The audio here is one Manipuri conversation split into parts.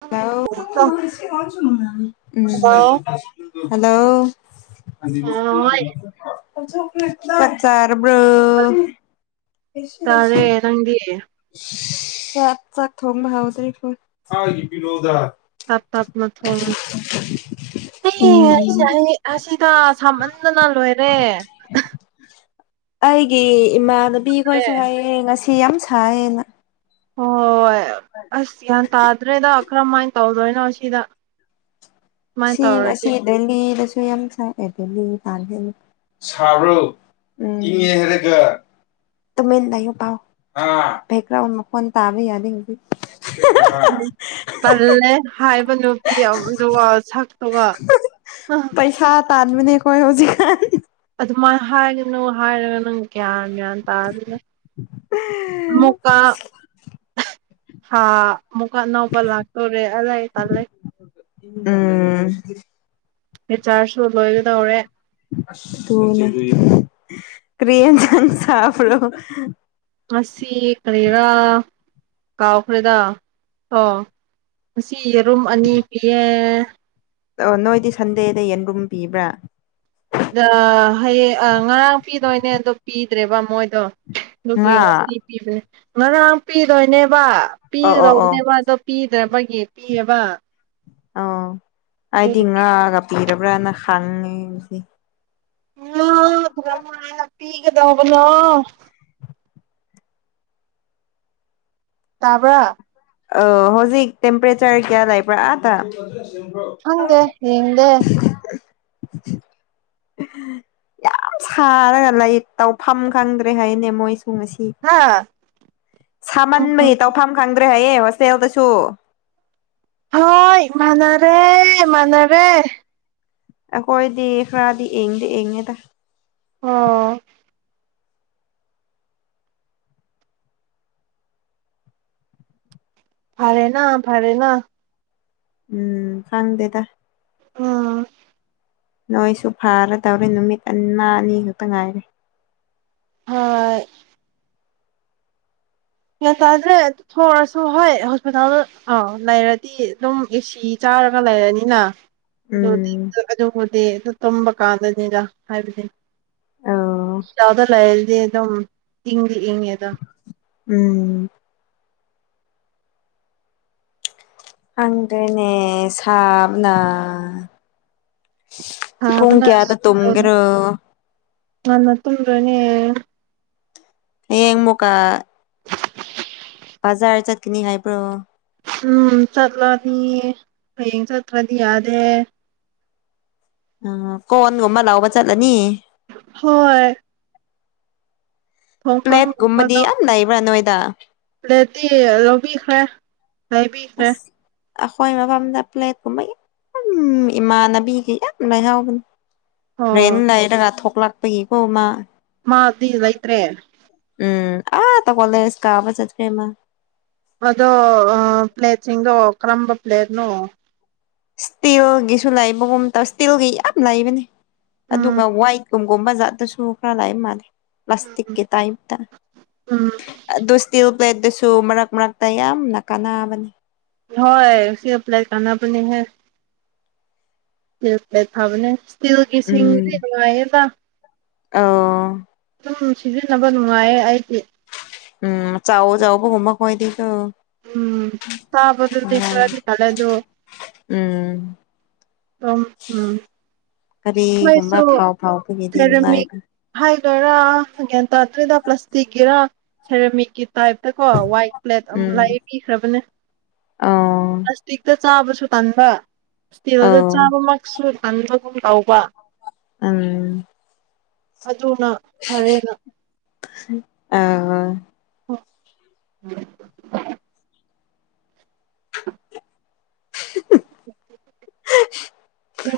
ꯍꯜꯂꯣ ꯅ ꯀꯦ ꯍꯣꯏ ꯀ ꯍꯜꯂꯣ ꯇꯥꯔꯦ ꯅꯪꯗꯤ [unintelligible] ꯆꯥꯛ ꯆꯥꯛ ꯊꯣꯡꯕ ꯍꯥꯎꯗ꯭ꯔꯦ ꯐꯣ ꯇꯥꯞ ꯇꯥꯞ ꯃꯊ ꯍꯒ ꯎꯝ ꯑꯦꯁꯦ ꯑꯩ ꯑꯁꯤꯗ ꯁꯃꯟꯗꯅ ꯂꯣꯏꯔꯦ ꯑꯩꯒꯤ ꯏꯃꯥꯟꯅꯕꯤꯈꯣꯏꯁꯨ ꯍꯥꯏꯌꯦ ꯉꯁꯤ ꯌꯥꯝ ꯁꯥꯏꯌꯦꯅ ꯍꯣꯏ ꯑꯁ ꯭ꯌꯥꯟ ꯇꯥꯗ꯭ꯔꯦꯗ ꯀꯔꯝꯃꯥꯏꯅ ꯇꯧꯗꯣꯏꯅꯣ ꯁꯤꯗ ꯁꯨꯃꯥꯏꯅ ꯁꯤ ꯇꯧꯔꯗꯤ ꯑꯁꯤ ꯗ ꯔ ꯍꯦꯔꯒ ꯇꯃꯤ ꯄꯥꯎꯦꯒ꯭ꯔ ꯐꯣꯟꯣꯟ ꯇꯕ ꯌꯥꯗ ꯍꯧ ꯑꯩꯗꯤ ꯄꯜꯂꯦ ꯍꯥꯏꯕ ꯅꯨꯄꯤꯗꯨ ꯁꯛꯇꯨꯒ ꯄꯩꯁꯥ ꯇꯥꯥꯟꯃꯤꯅꯦ ꯀꯣꯏ ꯍꯧꯖꯤ ꯑꯗꯨꯃꯥꯏꯅ ꯍꯥꯏꯒꯅꯨ ꯍꯥꯏꯔꯒ ꯅꯪ ꯀꯌꯥ ꯭ꯌꯥꯟ ꯇꯥꯗꯅ ꯃꯨꯀꯥ ꯍꯥꯥ ꯃꯨꯀꯥꯟ ꯑꯅꯥꯎꯄꯥ ꯂꯥꯛꯇꯣꯔꯣꯔꯦ ꯑꯂꯥꯏ ꯇꯂ ꯎꯝ ꯍ ꯆꯥꯔꯁꯨ ꯂꯣꯏꯒꯗꯧꯔꯦ ꯇ ꯀꯔꯤ ꯆꯟ ꯁꯥꯐꯣ ꯉꯁꯤ ꯀꯔꯤꯔꯥ ꯀꯥꯎꯈ꯭ꯔꯦꯗ ꯑꯣ ꯉꯁꯤ ꯌꯦꯔꯨꯝ ꯑꯅꯤ ꯄꯤꯌꯦ ꯑꯣ ꯅꯣꯏꯗꯤ ꯁꯟꯗꯦꯗ ꯌꯦꯟꯔꯨꯝ ꯄꯤꯕ꯭ꯔꯥ ꯍꯌꯦꯡ ꯉꯔꯥꯡ ꯄꯤꯗꯣꯏꯅꯦ ꯑꯗꯣ ꯄꯤꯗ꯭ꯔꯦꯕ ꯃꯣꯏꯗꯣ ꯑꯗꯨꯒꯤ ꯉꯥ ꯉꯁꯤ ꯄꯤꯕꯅꯦ ꯉꯔꯥꯡ ꯄꯤꯗꯣꯏꯅꯦꯕ ꯑꯣ ꯑꯣ ꯑꯣ ꯄꯤꯒꯗꯧꯕꯅꯦꯕ ꯑꯗꯣ ꯄꯤꯗ꯭ꯔꯕꯒꯤ ꯄꯤꯌꯦꯕ ꯑꯣ ꯍꯥꯏꯗꯤ ꯑꯗꯨꯒꯤ ꯉꯥꯒ ꯄꯤꯔꯕ꯭ꯔꯅ ꯈꯪꯉꯦ ꯑꯃ ꯄꯤꯒꯗꯕꯅꯣ ꯇꯥꯕ꯭ꯔ ꯑ ꯍꯧꯖꯤꯛ ꯇꯦꯝꯄꯔꯦꯆꯔ ꯀꯌꯥ ꯂꯥꯛꯏꯕ꯭ꯔꯥ ꯑꯥꯇ ꯈꯪꯗꯦ ꯌꯦꯡꯗꯦ [unintelligible] ꯌꯥꯝ ꯁꯥꯔꯒ ꯂꯩ ꯇꯧꯐꯝ ꯈꯪꯗ꯭ꯔꯦ ꯍꯥꯏꯅꯦ ꯃꯣꯏꯁꯦ ꯁꯤ ꯍꯥ ꯁꯥꯃꯟꯕꯒꯤ ꯇꯧꯐꯝ ꯈꯪꯗꯦ ꯦ ꯍꯥꯏꯌꯦ ꯍꯁꯦꯜꯗꯁꯨ ꯍꯣꯏ ꯃꯅꯔꯦ ꯃꯅꯔꯦ ꯑ ꯑꯩꯣꯏ ꯗꯈ ꯔꯥꯗꯤ ꯑꯦꯗ ꯑꯦꯉꯦꯗ ꯑꯣ ꯐꯔꯦꯅꯥ ꯐꯔꯦꯅꯥ ꯎꯝ ꯈꯪꯗꯦꯗ ꯑꯥ ꯅꯣꯏꯁꯨ ꯐꯥꯔ ꯇꯧꯔꯦ ꯅꯨꯃꯤꯠ ꯑꯅꯤ ꯈꯛꯇ ꯉꯥꯏꯔꯦ ꯑ ꯌꯥ ꯇꯥꯗ꯭ꯔꯦ ꯊꯔꯁꯨ ꯍꯣꯏ ꯍꯣꯁꯄꯤꯇꯥꯜꯗ ꯑꯥꯎ ꯂꯩꯔꯗꯤ ꯑꯗꯨꯝ ꯑꯦꯁꯤ ꯆꯥ ꯀꯔꯒ ꯂꯩꯔꯅꯤꯅ ꯑꯗꯨꯗꯤ ꯎꯝ ꯑꯗꯨꯕꯨꯗꯤ ꯑꯗꯨ ꯇꯨꯝꯕ ꯀꯥꯟꯗꯅꯤꯗ ꯍꯥꯏꯕꯕꯁꯤ ꯑꯣ ꯆꯗ ꯂꯥꯏꯗ ꯑꯦꯗ ꯏ ꯏ ꯑꯦꯗ ꯎꯝ ꯍꯪꯗ꯭ꯔꯦꯅꯦ ꯁꯥꯕꯅ ꯄꯨꯡꯨꯡ ꯁꯥꯕꯅ ꯀꯌꯥꯗ ꯇꯨꯒꯔ ꯅꯥꯟꯠꯇ꯭ꯔꯅꯦ ꯍꯌꯦꯡ ꯃꯨꯀꯥ ꯕꯖꯥꯔ ꯆꯠꯀꯅꯤ ꯍꯥꯏꯕ꯭ꯔꯣ ꯎꯝ ꯆꯠꯂꯅꯤ ꯍꯌꯦꯡ ꯆꯠꯇ꯭ꯔꯗꯤ ꯌꯥꯗꯦ ꯎ ꯀꯣꯟꯣꯟꯒꯨꯝꯕ ꯂꯥꯎꯕ ꯆꯠꯂꯅꯤ ꯍꯣꯏꯣꯏ ꯄ꯭ꯂꯦꯝꯀꯨꯝꯕꯗꯤ ꯌꯥꯝ ꯂꯩꯕꯕ꯭ꯔ ꯅꯣꯏ ꯔꯦꯠꯇꯤ ꯂꯧꯕꯤꯈ꯭ꯔꯦ ꯂꯩꯕꯤꯈ꯭ꯔꯦ ꯑꯈꯣꯏꯃꯥ ꯄꯥꯝꯗ ꯄ꯭ꯂꯦꯠꯀꯨꯝꯕꯩ ꯏꯃꯥꯟꯅꯕꯕꯤꯈ ꯌꯥꯝ ꯂꯩꯥꯏꯍꯥꯎꯕꯅꯤ ꯑꯣ ꯔꯦꯟꯦꯟ ꯂꯩꯏꯔꯒ ꯊꯣꯛꯂꯛꯄꯒꯤꯀꯣ ꯃꯥ ꯃꯥꯗꯤ ꯂꯩ ꯂꯩꯇ꯭ꯔꯦ ꯑꯥ ꯇ ꯀꯣꯂꯦꯖꯀꯕ ꯆꯠꯈꯦꯃ ꯑꯗꯣ ꯑ ꯄ꯭ꯂꯦꯁꯤꯒ ꯀ꯭ꯔꯝꯕ ꯄ꯭ꯂꯦꯔꯅ ꯏꯁꯇꯤꯜꯒꯤꯁꯨ ꯂꯩꯕꯒꯨꯝ ꯇꯧ ꯏꯁꯇꯤꯜꯒꯤ ꯌꯥꯝ ꯂꯩꯕꯅꯤ ꯎꯝ ꯑꯗꯨꯒ ꯋꯥꯏꯠꯀꯨꯝꯕ ꯑꯣꯒꯣꯕꯥꯗꯁꯨꯨꯈ꯭ꯔ ꯂ ꯂꯩ ꯃꯥꯜꯂꯤꯦ ꯂꯁꯇꯛꯦ ꯎꯝ ꯇꯥꯏꯇꯣꯁꯤ ꯄ꯭ꯂꯦꯠꯇꯁꯨ ꯃꯔꯛ ꯃꯔꯛꯇ ꯌꯥꯝꯅ ꯀꯥꯟꯕꯅꯤ ꯍꯣꯏ ꯁꯤ ꯑ꯭ꯂ ꯀꯅꯥ ꯄꯅꯤ ꯍꯥꯏ ꯏꯁꯤꯜ꯭ꯂ ꯐꯕꯅꯦ ꯏꯁꯇꯤꯜꯒꯤ ꯁꯤꯡꯗꯤ ꯅꯨꯡꯉꯥꯏꯌꯦꯕ ꯑ ꯑꯗꯨ ꯁꯤꯖꯤꯟꯅꯕ ꯅꯨꯡꯉꯥꯏꯌꯦ ꯑꯩꯗꯤ ꯎꯝ ꯆꯥꯎꯑꯣ ꯆꯥꯎꯕꯒꯨꯝꯃ ꯀ ꯑꯣꯏꯗꯤ ꯎꯝ ꯁꯥꯕꯗꯨꯗꯤ ꯅꯨꯡꯉꯥꯏ ꯈꯔꯗꯤ ꯀꯂꯦ ꯑꯗꯨ ꯎꯝ ꯑꯝ ꯎꯝ ꯀꯔꯤꯒꯨꯝꯕ ꯃꯣꯏꯁꯨ ꯊꯥꯎ ꯐꯥꯎꯕꯒꯤꯗꯤ ꯅꯨꯡꯉꯥꯏꯕ ꯔꯥ ꯍꯦꯟ ꯇꯠꯇ꯭ꯔꯦꯗ ꯄ꯭ꯂꯥꯁꯇꯤꯛꯀꯤꯔ ꯁꯦꯔꯃꯤꯛꯀꯤ ꯇꯥꯏꯞꯇ ꯀꯣ ꯋꯥꯏꯠ ꯄ꯭ꯂꯦꯠ ꯑꯃ ꯎꯝ ꯂꯥꯏ ꯄꯤꯈ꯭ꯔꯕꯅꯦ ꯑꯧ ꯄ꯭ꯂꯥꯁꯇꯤꯛꯇ ꯆꯥꯕꯁꯨ ꯇꯟꯥꯟꯕ ꯏꯁꯇꯤꯜꯗ ꯑꯧ ꯆꯥꯕꯃꯛꯁꯨ ꯈꯟꯗꯒꯨꯝ ꯇꯧꯕ ꯎꯝ ꯇꯅ ꯍꯔꯅ ꯑ ꯎꯝ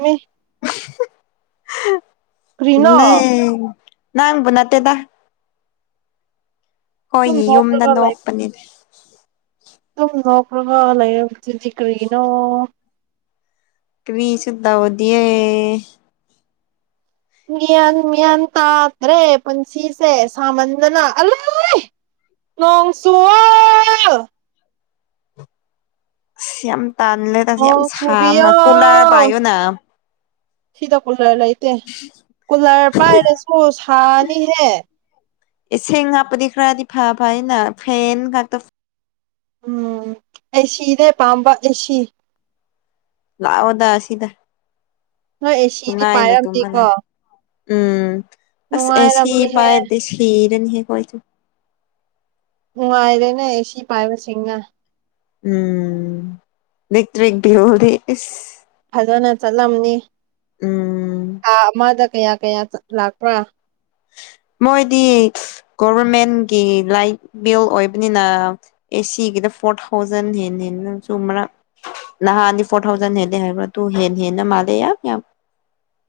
ꯃꯤ ꯀ꯭ꯔꯤꯅꯣ ꯂꯩ ꯅ ꯅꯥ ꯇꯦꯗ ꯑꯗꯨꯝ ꯍꯣꯏꯌꯦ ꯌꯨꯝꯗ ꯅꯣꯛꯄꯅꯤꯅ ꯁꯨꯝꯅꯣ ꯈ꯭ꯔ ꯈ ꯂꯩꯔꯗꯤꯗꯤꯤ ꯀꯔꯤꯒꯤꯅꯣ ꯀꯁꯨ ꯑꯣꯗ ꯗꯤꯌꯥ ꯃꯤꯌꯥꯟ ꯃꯤꯌꯥꯟ ꯇꯥꯗ꯭ꯔꯦ ꯄꯨꯟꯁꯤꯁꯦ ꯁꯥꯃꯟꯗꯅ ꯑꯂꯣꯏ ꯅꯣꯡꯁꯨꯨ ꯌꯥꯝ ꯇꯥꯟꯂꯦ ꯇꯁꯤ ꯌꯥꯝ ꯅꯣꯡ ꯁꯝ ꯆꯨꯕꯤꯌꯣ ꯀꯂꯥ ꯄꯥꯏꯌꯣꯅ ꯁꯤꯗ ꯀꯨꯂꯔ ꯂꯩꯇꯦ ꯀꯨꯂꯔ ꯄꯥꯏꯔꯁꯨ ꯁꯥꯅꯤꯍꯦ ꯏꯁꯤꯡ ꯍꯥꯞꯄꯗꯤ ꯈꯔꯗꯤ ꯐ ꯐ ꯍꯥꯏꯅ ꯐꯦꯟ ꯉꯥꯛꯇ ꯎꯝ ꯑꯦꯁꯤꯅꯦ ꯄꯥꯝꯕ ꯑꯦꯁꯤ ꯂꯥꯛꯑꯣꯗ ꯑꯁꯤꯗ ꯍꯣꯏ ꯑꯦ ꯁꯤꯗꯤ ꯅꯨꯡꯉꯥꯏꯅ ꯄꯥꯏꯔꯝꯗꯤꯦꯀꯣ ꯇꯨꯝꯕꯅ ꯎꯝ ꯑꯁ ꯑꯦꯁꯤ ꯄꯥꯏꯗꯤꯁꯤꯤꯔꯅꯤ ꯍ ꯀꯣꯏꯁꯨ ꯨꯡꯉ ꯑꯥꯏꯔꯦꯅꯦ ꯑꯦꯁꯤ ꯄꯥꯏꯕ ꯁꯤꯁꯤꯡꯉ ꯎꯝ ꯅꯇꯕꯤ ꯐꯖꯅ ꯆꯠꯂꯝꯅꯤ ꯎꯝ ꯊꯥ ꯑꯃꯗ ꯀꯌꯥ ꯀꯌꯥ ꯂꯥꯛꯄ꯭ꯔꯥ [inaudible] [unintelligible] ꯃꯣꯏꯗꯤ ꯒꯣꯚꯔꯃꯦꯟꯒꯤ ꯂꯥꯏꯠ ꯕꯤꯜ ꯑꯣꯏꯕꯅꯤꯅ ꯑꯦꯁꯤꯒꯤꯗ ꯐꯣꯔ ꯊꯥꯎꯖꯟ ꯆ꯭ꯔ ꯅꯍꯥꯟꯅꯤ ꯐꯣꯔ ꯊꯥꯎꯖꯟ ꯍꯦꯂꯦ ꯍꯥꯏꯕ꯭ꯔ ꯇꯨ ꯍꯦꯟ ꯍꯦꯟꯅ ꯃꯥꯂꯦ ꯌꯥꯝ ꯌꯥꯝ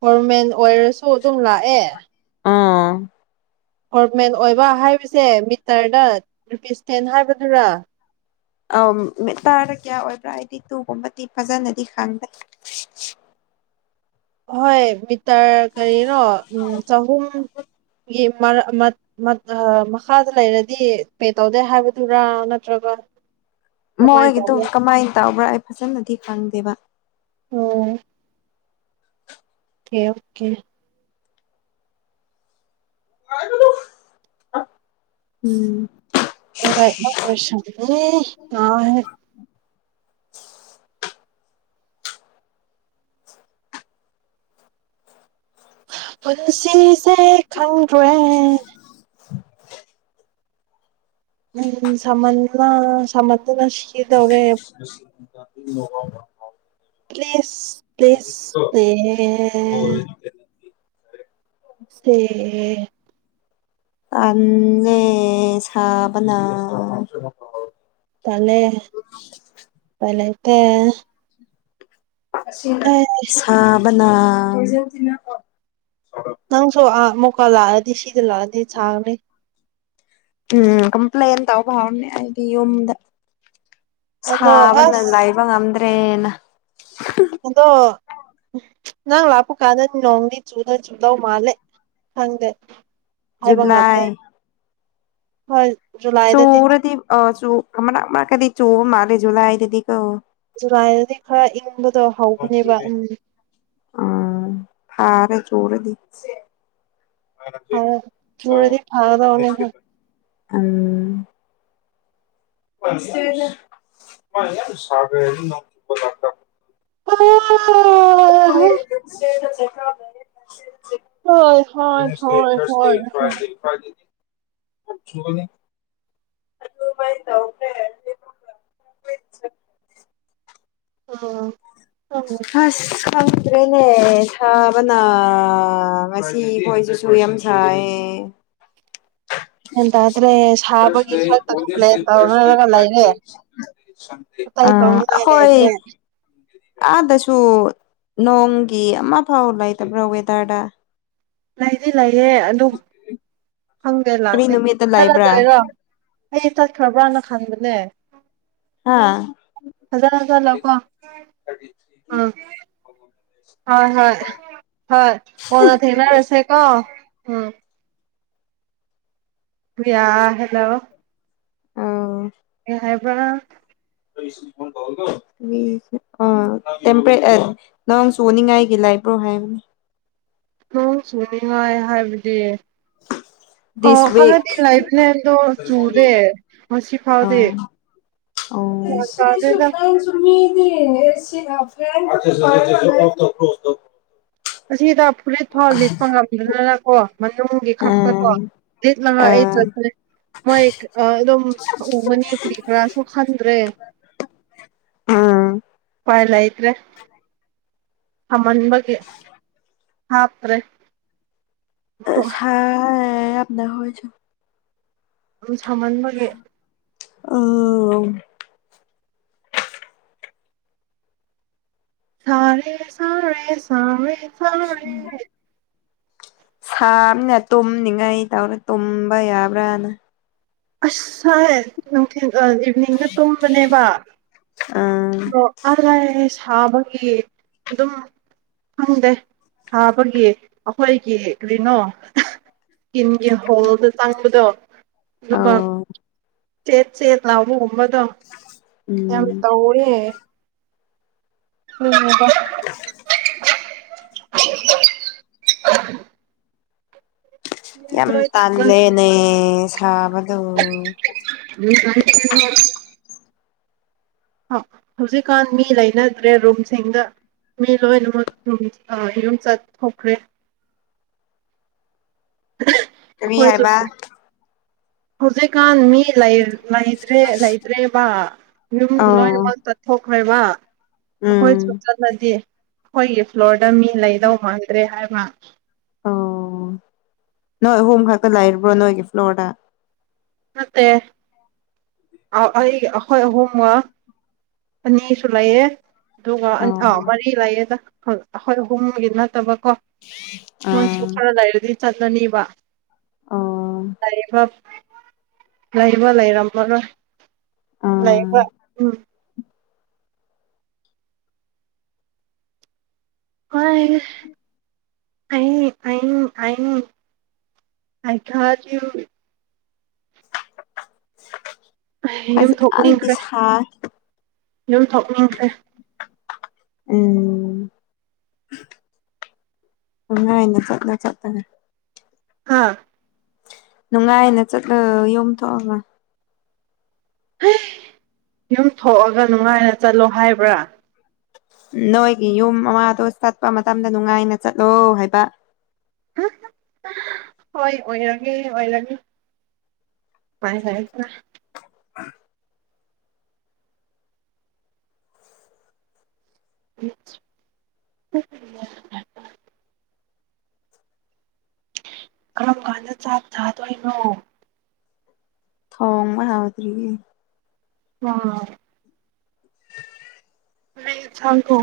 ꯒꯣꯔꯃꯦꯟ ꯑꯣꯏꯔꯁꯨ ꯑꯗꯨꯝ ꯂꯥꯛꯑꯦ ꯑꯥ ꯀꯣꯔꯣꯔꯃꯦꯟ ꯑꯣꯏꯕ ꯍꯥꯏꯕꯁꯦ ꯃꯤꯇꯔꯗ ꯔꯔꯤꯄꯤꯁꯇꯦꯟ ꯍꯥꯏꯕꯗꯨꯔꯥ ꯑ ꯇꯥꯗ ꯀꯌꯥ ꯑꯣꯏꯕ꯭ꯔꯥ ꯍꯥꯏꯗꯤ ꯇꯨꯒꯨꯝꯕꯗꯤ ꯐꯖꯅꯗꯤ ꯈꯪꯗꯩ [inaudible] [unintelligible] ꯍꯣꯏ ꯃꯤꯇꯔ ꯀꯔꯤꯅꯣ ꯎꯝ ꯆꯍꯨꯝꯒꯤ ꯃꯈꯥꯗ ꯂꯩꯔꯗꯤ ꯄꯦ ꯇꯧꯗꯦ ꯍꯥꯏꯕꯗꯨꯔꯥ ꯅꯠꯇ꯭ꯔꯒ [inaudible] [unintelligible] ꯃꯣꯏꯒꯤꯗꯨ ꯇꯧꯒꯦ ꯀꯃꯥꯏꯅ ꯇꯧꯕ꯭ꯔꯥ ꯑꯩ ꯐꯖꯅꯗꯤ ꯈꯪꯗꯦꯕ ꯑꯣ ꯊ ꯑꯣꯀꯦ ꯋꯥꯒ ꯃ ꯄ꯭ꯔꯁ ꯑ ꯄꯨꯟꯁꯤꯁꯦ ꯈꯪꯦ ꯎꯝ ꯁꯃꯅ ꯁꯃꯟꯠꯇꯅ ꯁꯤꯗꯧꯔꯦ [inaudible] [unintelligible] ꯄ꯭ꯂꯦꯁ ꯄ꯭ꯂꯦꯁ ꯄ꯭ꯂꯦ ꯁꯤ ꯑ ꯁꯥꯕꯅ ꯄꯂꯦ ꯄꯂꯦꯇ ꯁꯥꯥꯕꯅꯥ ꯅꯪꯁꯨ ꯑꯥ ꯃꯨꯀꯥ ꯂꯥꯛꯑꯗꯤ ꯁꯤꯗ ꯂꯥꯛꯑꯗꯤ ꯁꯥꯡꯅꯤ ꯎꯝ ꯀꯝꯄ꯭ꯂꯦꯟꯦꯟ ꯇꯧꯕꯥꯎꯅꯤ ꯍꯥꯏꯗꯤ ꯌꯨꯝꯗ ꯑꯗꯣ ꯁꯥꯕꯅ ꯑꯁ ꯂꯥꯏꯕ ꯉꯝꯗ꯭ꯔꯦꯅ ꯑꯗꯣ ꯅꯪ ꯂꯄ ꯀꯥꯗꯅꯤ ꯅꯣꯪꯗꯤ ꯆꯨꯗ ꯆꯨꯗ ꯃꯥꯂꯦ ꯍꯒꯦ ꯅꯥꯥꯏ ꯍꯣꯏ ꯖꯨꯂꯥꯏꯗꯗꯤ ꯆꯣꯔꯗꯤ ꯆ ꯃ ꯑ ꯀꯗꯤ ꯆꯣ ꯃꯥꯂ ꯨꯂꯥꯏꯗꯗꯤ ꯀ ꯨꯔꯥꯏꯅꯗꯤ ꯈꯔ ꯏꯪꯕꯗꯣ ꯍꯧꯒꯅꯦꯕ ꯎꯝ ꯆꯣꯔꯗꯤ ꯍ ꯃꯔꯦꯗꯤ ꯊꯥꯔꯗ ꯑꯣꯅꯦ ꯎꯝ ꯄ ꯑꯗꯨ [inaudible] ꯍꯣꯏ ꯍꯣꯏ ꯍꯣꯏ ꯍꯁ ꯍꯣꯏ ꯐꯁꯤ ꯍꯣꯏ ꯐꯥ ꯍꯣꯏ ꯐꯥꯗꯤ [inaudible] [inaudible] ꯑ ꯍꯁ ꯁꯪꯗ꯭ꯔꯦꯅꯦ ꯁꯥꯕꯅ ꯉꯁꯤ ꯐꯣꯏꯁꯤꯁꯨ ꯌꯥꯝ ꯁꯥꯏꯌꯦ ꯎ [inaudible] ꯁꯥꯕꯒꯤ ꯔꯁ ꯈꯛꯇ ꯀꯝꯄ꯭ꯂꯦꯟ ꯂꯩꯁꯇꯔꯁ ꯂꯩ ꯇꯧꯅꯔꯒ ꯐ ꯁꯦ ꯀꯃꯥꯏꯂꯗ꯭ꯔꯦ ꯑꯥꯗꯁꯨ ꯅꯣꯡꯒꯤ ꯑꯃ ꯐꯥꯎ ꯂꯩꯇꯕ꯭ꯔꯣ ꯋꯦꯗꯔꯗ ꯂꯩꯗꯤ ꯂꯩꯔꯦ ꯑꯗꯨꯝ ꯈꯪꯗꯦ ꯀꯔꯤ ꯂꯥꯛꯀꯦ ꯅꯨꯃꯤꯠꯇ ꯂꯩꯕ꯭ꯔꯥ ꯆꯠꯂꯗꯣꯏꯔꯣ ꯑꯩ ꯆꯠꯈ꯭ꯔꯕ꯭ꯔꯅ ꯈꯟꯕꯅꯦ ꯍꯥ ꯍꯖꯥ ꯂꯥꯛ ꯀꯣ ꯑꯥ ꯍꯣꯏ ꯍꯣꯏ ꯍꯣꯏ ꯑꯣꯅ ꯊꯅꯔꯁ ꯀꯣ ꯎꯝ ꯌꯥ ꯍꯂꯣ ꯑꯣ ꯍꯥꯏꯕ꯭ꯔꯥ ꯑ ꯇꯄꯔꯦ ꯅꯪ ꯁꯅꯤꯡꯉꯥꯏꯒꯤ ꯂꯥꯏꯕ ꯣ ꯍꯥꯏ ꯅꯪ ꯁꯨꯅꯤꯉꯥꯏ ꯍꯥꯏꯕꯗꯤ ꯑꯣ ꯗꯤꯁ ꯍꯅꯗꯤ ꯋꯤꯛ ꯂꯥꯏꯞ ꯂꯦꯟꯗꯣ ꯆꯨꯔꯦ ꯉ ꯑ ꯐꯥꯎꯗꯤꯦ ꯑꯣ [inaudible] ꯑꯁꯤꯗ ꯐꯨꯔꯤꯠ ꯐꯥꯎ ꯂꯤꯠꯄ ꯉꯝꯗꯗꯅꯀꯣ ꯃꯅꯨꯡꯒꯤ ꯈꯛꯇꯀꯣ ꯌꯦꯠ ꯂꯉ ꯃꯣꯏ ꯑꯗꯨꯝ ꯎꯒꯅꯤ ꯀꯔꯤ ꯀꯔꯥꯁꯨ ꯈꯟꯗ꯭ꯔꯦ ꯐꯥꯏ ꯂ ꯏꯇ꯭ꯔꯦ ꯃꯟꯕꯒ ꯍꯥꯄ꯭ꯔꯦ ꯁ ꯑꯅ ꯍꯁꯨ ꯑꯗꯨꯝ ꯁꯝꯍꯟꯕꯒꯦ ꯑ ꯁꯔꯦ ꯁꯔꯦ ꯁꯔꯦ ꯎꯝ ꯁꯥꯅ ꯇꯨꯝꯅꯤꯡꯉꯥꯏ ꯇꯧꯔ ꯇꯨꯝꯕ ꯌꯥꯕ꯭ꯔꯥꯅ ꯑꯁꯥ ꯍꯥꯏ ꯀ ꯏꯚꯅꯤꯡꯗ ꯇꯣꯡꯕꯅꯦꯕ ꯑꯥ ꯑꯗ ꯑꯔꯥꯏ ꯊꯥꯕꯒꯤ ꯑꯗꯨꯝ ꯈꯪꯗꯦ ꯁꯥꯕꯒꯤ ꯑꯩꯈꯣꯏꯒꯤ ꯀꯩꯅꯣ ꯀꯤꯟꯒꯤ ꯍꯣꯁ ꯆꯥꯡꯕꯗꯣ ꯑꯗꯨꯄꯥ ꯑꯧ ꯁꯦꯠ ꯁꯦꯠ ꯂꯥꯎꯕ ꯑꯗꯣ ꯌꯥꯝ ꯎꯝ ꯇ ꯑꯣꯏ ꯎꯝ ꯍꯗ ꯌꯥꯝ ꯂꯣꯏ ꯆꯠꯂ ꯇꯥꯜꯂꯦꯅꯦ ꯁꯥꯕꯗꯣ [inaudible] ꯍꯧꯖꯤꯛꯀꯥꯟ ꯃꯤ ꯂꯩꯅꯗ꯭ꯔꯦ ꯔꯨꯝꯁꯤꯡꯗ ꯃꯤ ꯂꯣꯏꯅꯃꯛ ꯌꯨꯝ ꯆꯠꯊꯈ꯭ꯔꯦ [inaudible] ꯀꯔꯤ ꯍꯥꯏꯕ ꯍꯧꯖꯤꯛꯀꯥꯟ ꯃꯤ ꯂꯩ꯭ꯔꯦ ꯂꯩꯇ꯭ꯔꯦꯕ ꯌꯨꯝ ꯂꯣꯏ ꯑꯣ ꯂꯣꯟ ꯆꯠꯊꯣꯛ ꯑꯩꯈꯣꯏꯕ ꯑꯩꯈꯣꯏꯁꯨ ꯎꯝ ꯆꯠꯂꯗꯤ ꯑꯩꯈꯣꯏꯒꯤ ꯐ꯭ꯂꯣꯔ ꯗ ꯃꯤ ꯂꯩꯗꯧ ꯃꯥꯟꯗ꯭ꯔꯦ ꯍꯥꯏꯕ ꯑꯣ ꯅꯣꯏ ꯑꯍꯣꯨꯝ ꯈꯛꯇ ꯂꯩꯔꯕ꯭ꯔꯣ ꯅꯣꯏꯒꯤ ꯐ꯭ꯂꯣꯔꯗ ꯃꯠꯇꯦ ꯑꯩ ꯑꯩꯈꯣꯏ ꯑꯍꯨꯝꯒ ꯑꯅꯤꯁꯨ ꯂꯩꯌꯦ ꯑꯗꯨꯒ ꯑꯣ ꯃꯔꯤ ꯂꯩꯌꯦꯦꯗ ꯑꯩꯈꯣꯏ ꯑꯍꯨꯝꯒꯤ ꯅꯠꯇꯕ ꯀꯣ ꯅꯣꯏꯁꯨ ꯑꯥ ꯈꯔ ꯂꯩꯔꯗꯤ ꯆꯠꯂꯅꯤꯕ ꯑꯣ ꯇꯔꯦ ꯐ ꯂꯩꯔꯕ ꯂꯩꯔꯝꯕ ꯑꯥ ꯂꯩꯕ ꯎꯝ ꯍ ꯑꯩ ꯑꯩ ꯑꯩ ꯑꯩ ꯈꯖꯤ ꯌ ꯐꯖꯅꯗꯤ ꯊꯣꯛꯅꯤꯡꯈ꯭ꯔꯦ ꯁꯥꯏ ꯌ ꯊꯣꯛꯅꯤꯡꯈ꯭ꯔꯦ ꯎꯝ ꯎꯉꯅ ꯆꯠꯅ ꯆꯠꯇ ꯍꯥꯥ ꯅꯨꯡꯉꯥꯏꯅ ꯆꯠꯂ ꯌꯣꯝꯊꯣꯛꯑꯒ ꯌꯨꯝ ꯊꯣꯛꯑꯒ ꯅꯨꯡꯉꯥꯏꯅ ꯆꯠꯂꯣ ꯍꯥꯏꯕ꯭ꯔꯥ ꯅꯣꯏꯒꯤ ꯌꯨꯝ ꯑꯃꯗꯣ ꯆꯠꯄ ꯃꯇꯝꯗ ꯅꯨꯡꯉꯥꯏꯅ ꯆꯠꯂꯣ ꯍꯥꯏꯕ ꯍꯣꯏ ꯑꯣꯏꯔꯒꯦ ꯑꯣꯏꯔꯒꯦ ꯍꯥꯏ ꯇ ꯎ [inaudible] ꯀꯔꯝ ꯀꯥꯟꯗ ꯆꯥꯛ ꯊꯥꯗꯣꯏꯅꯣ ꯊꯣꯡꯉ ꯌꯥꯥꯎꯗꯔꯤ ꯑ ꯅꯁꯪ ꯀ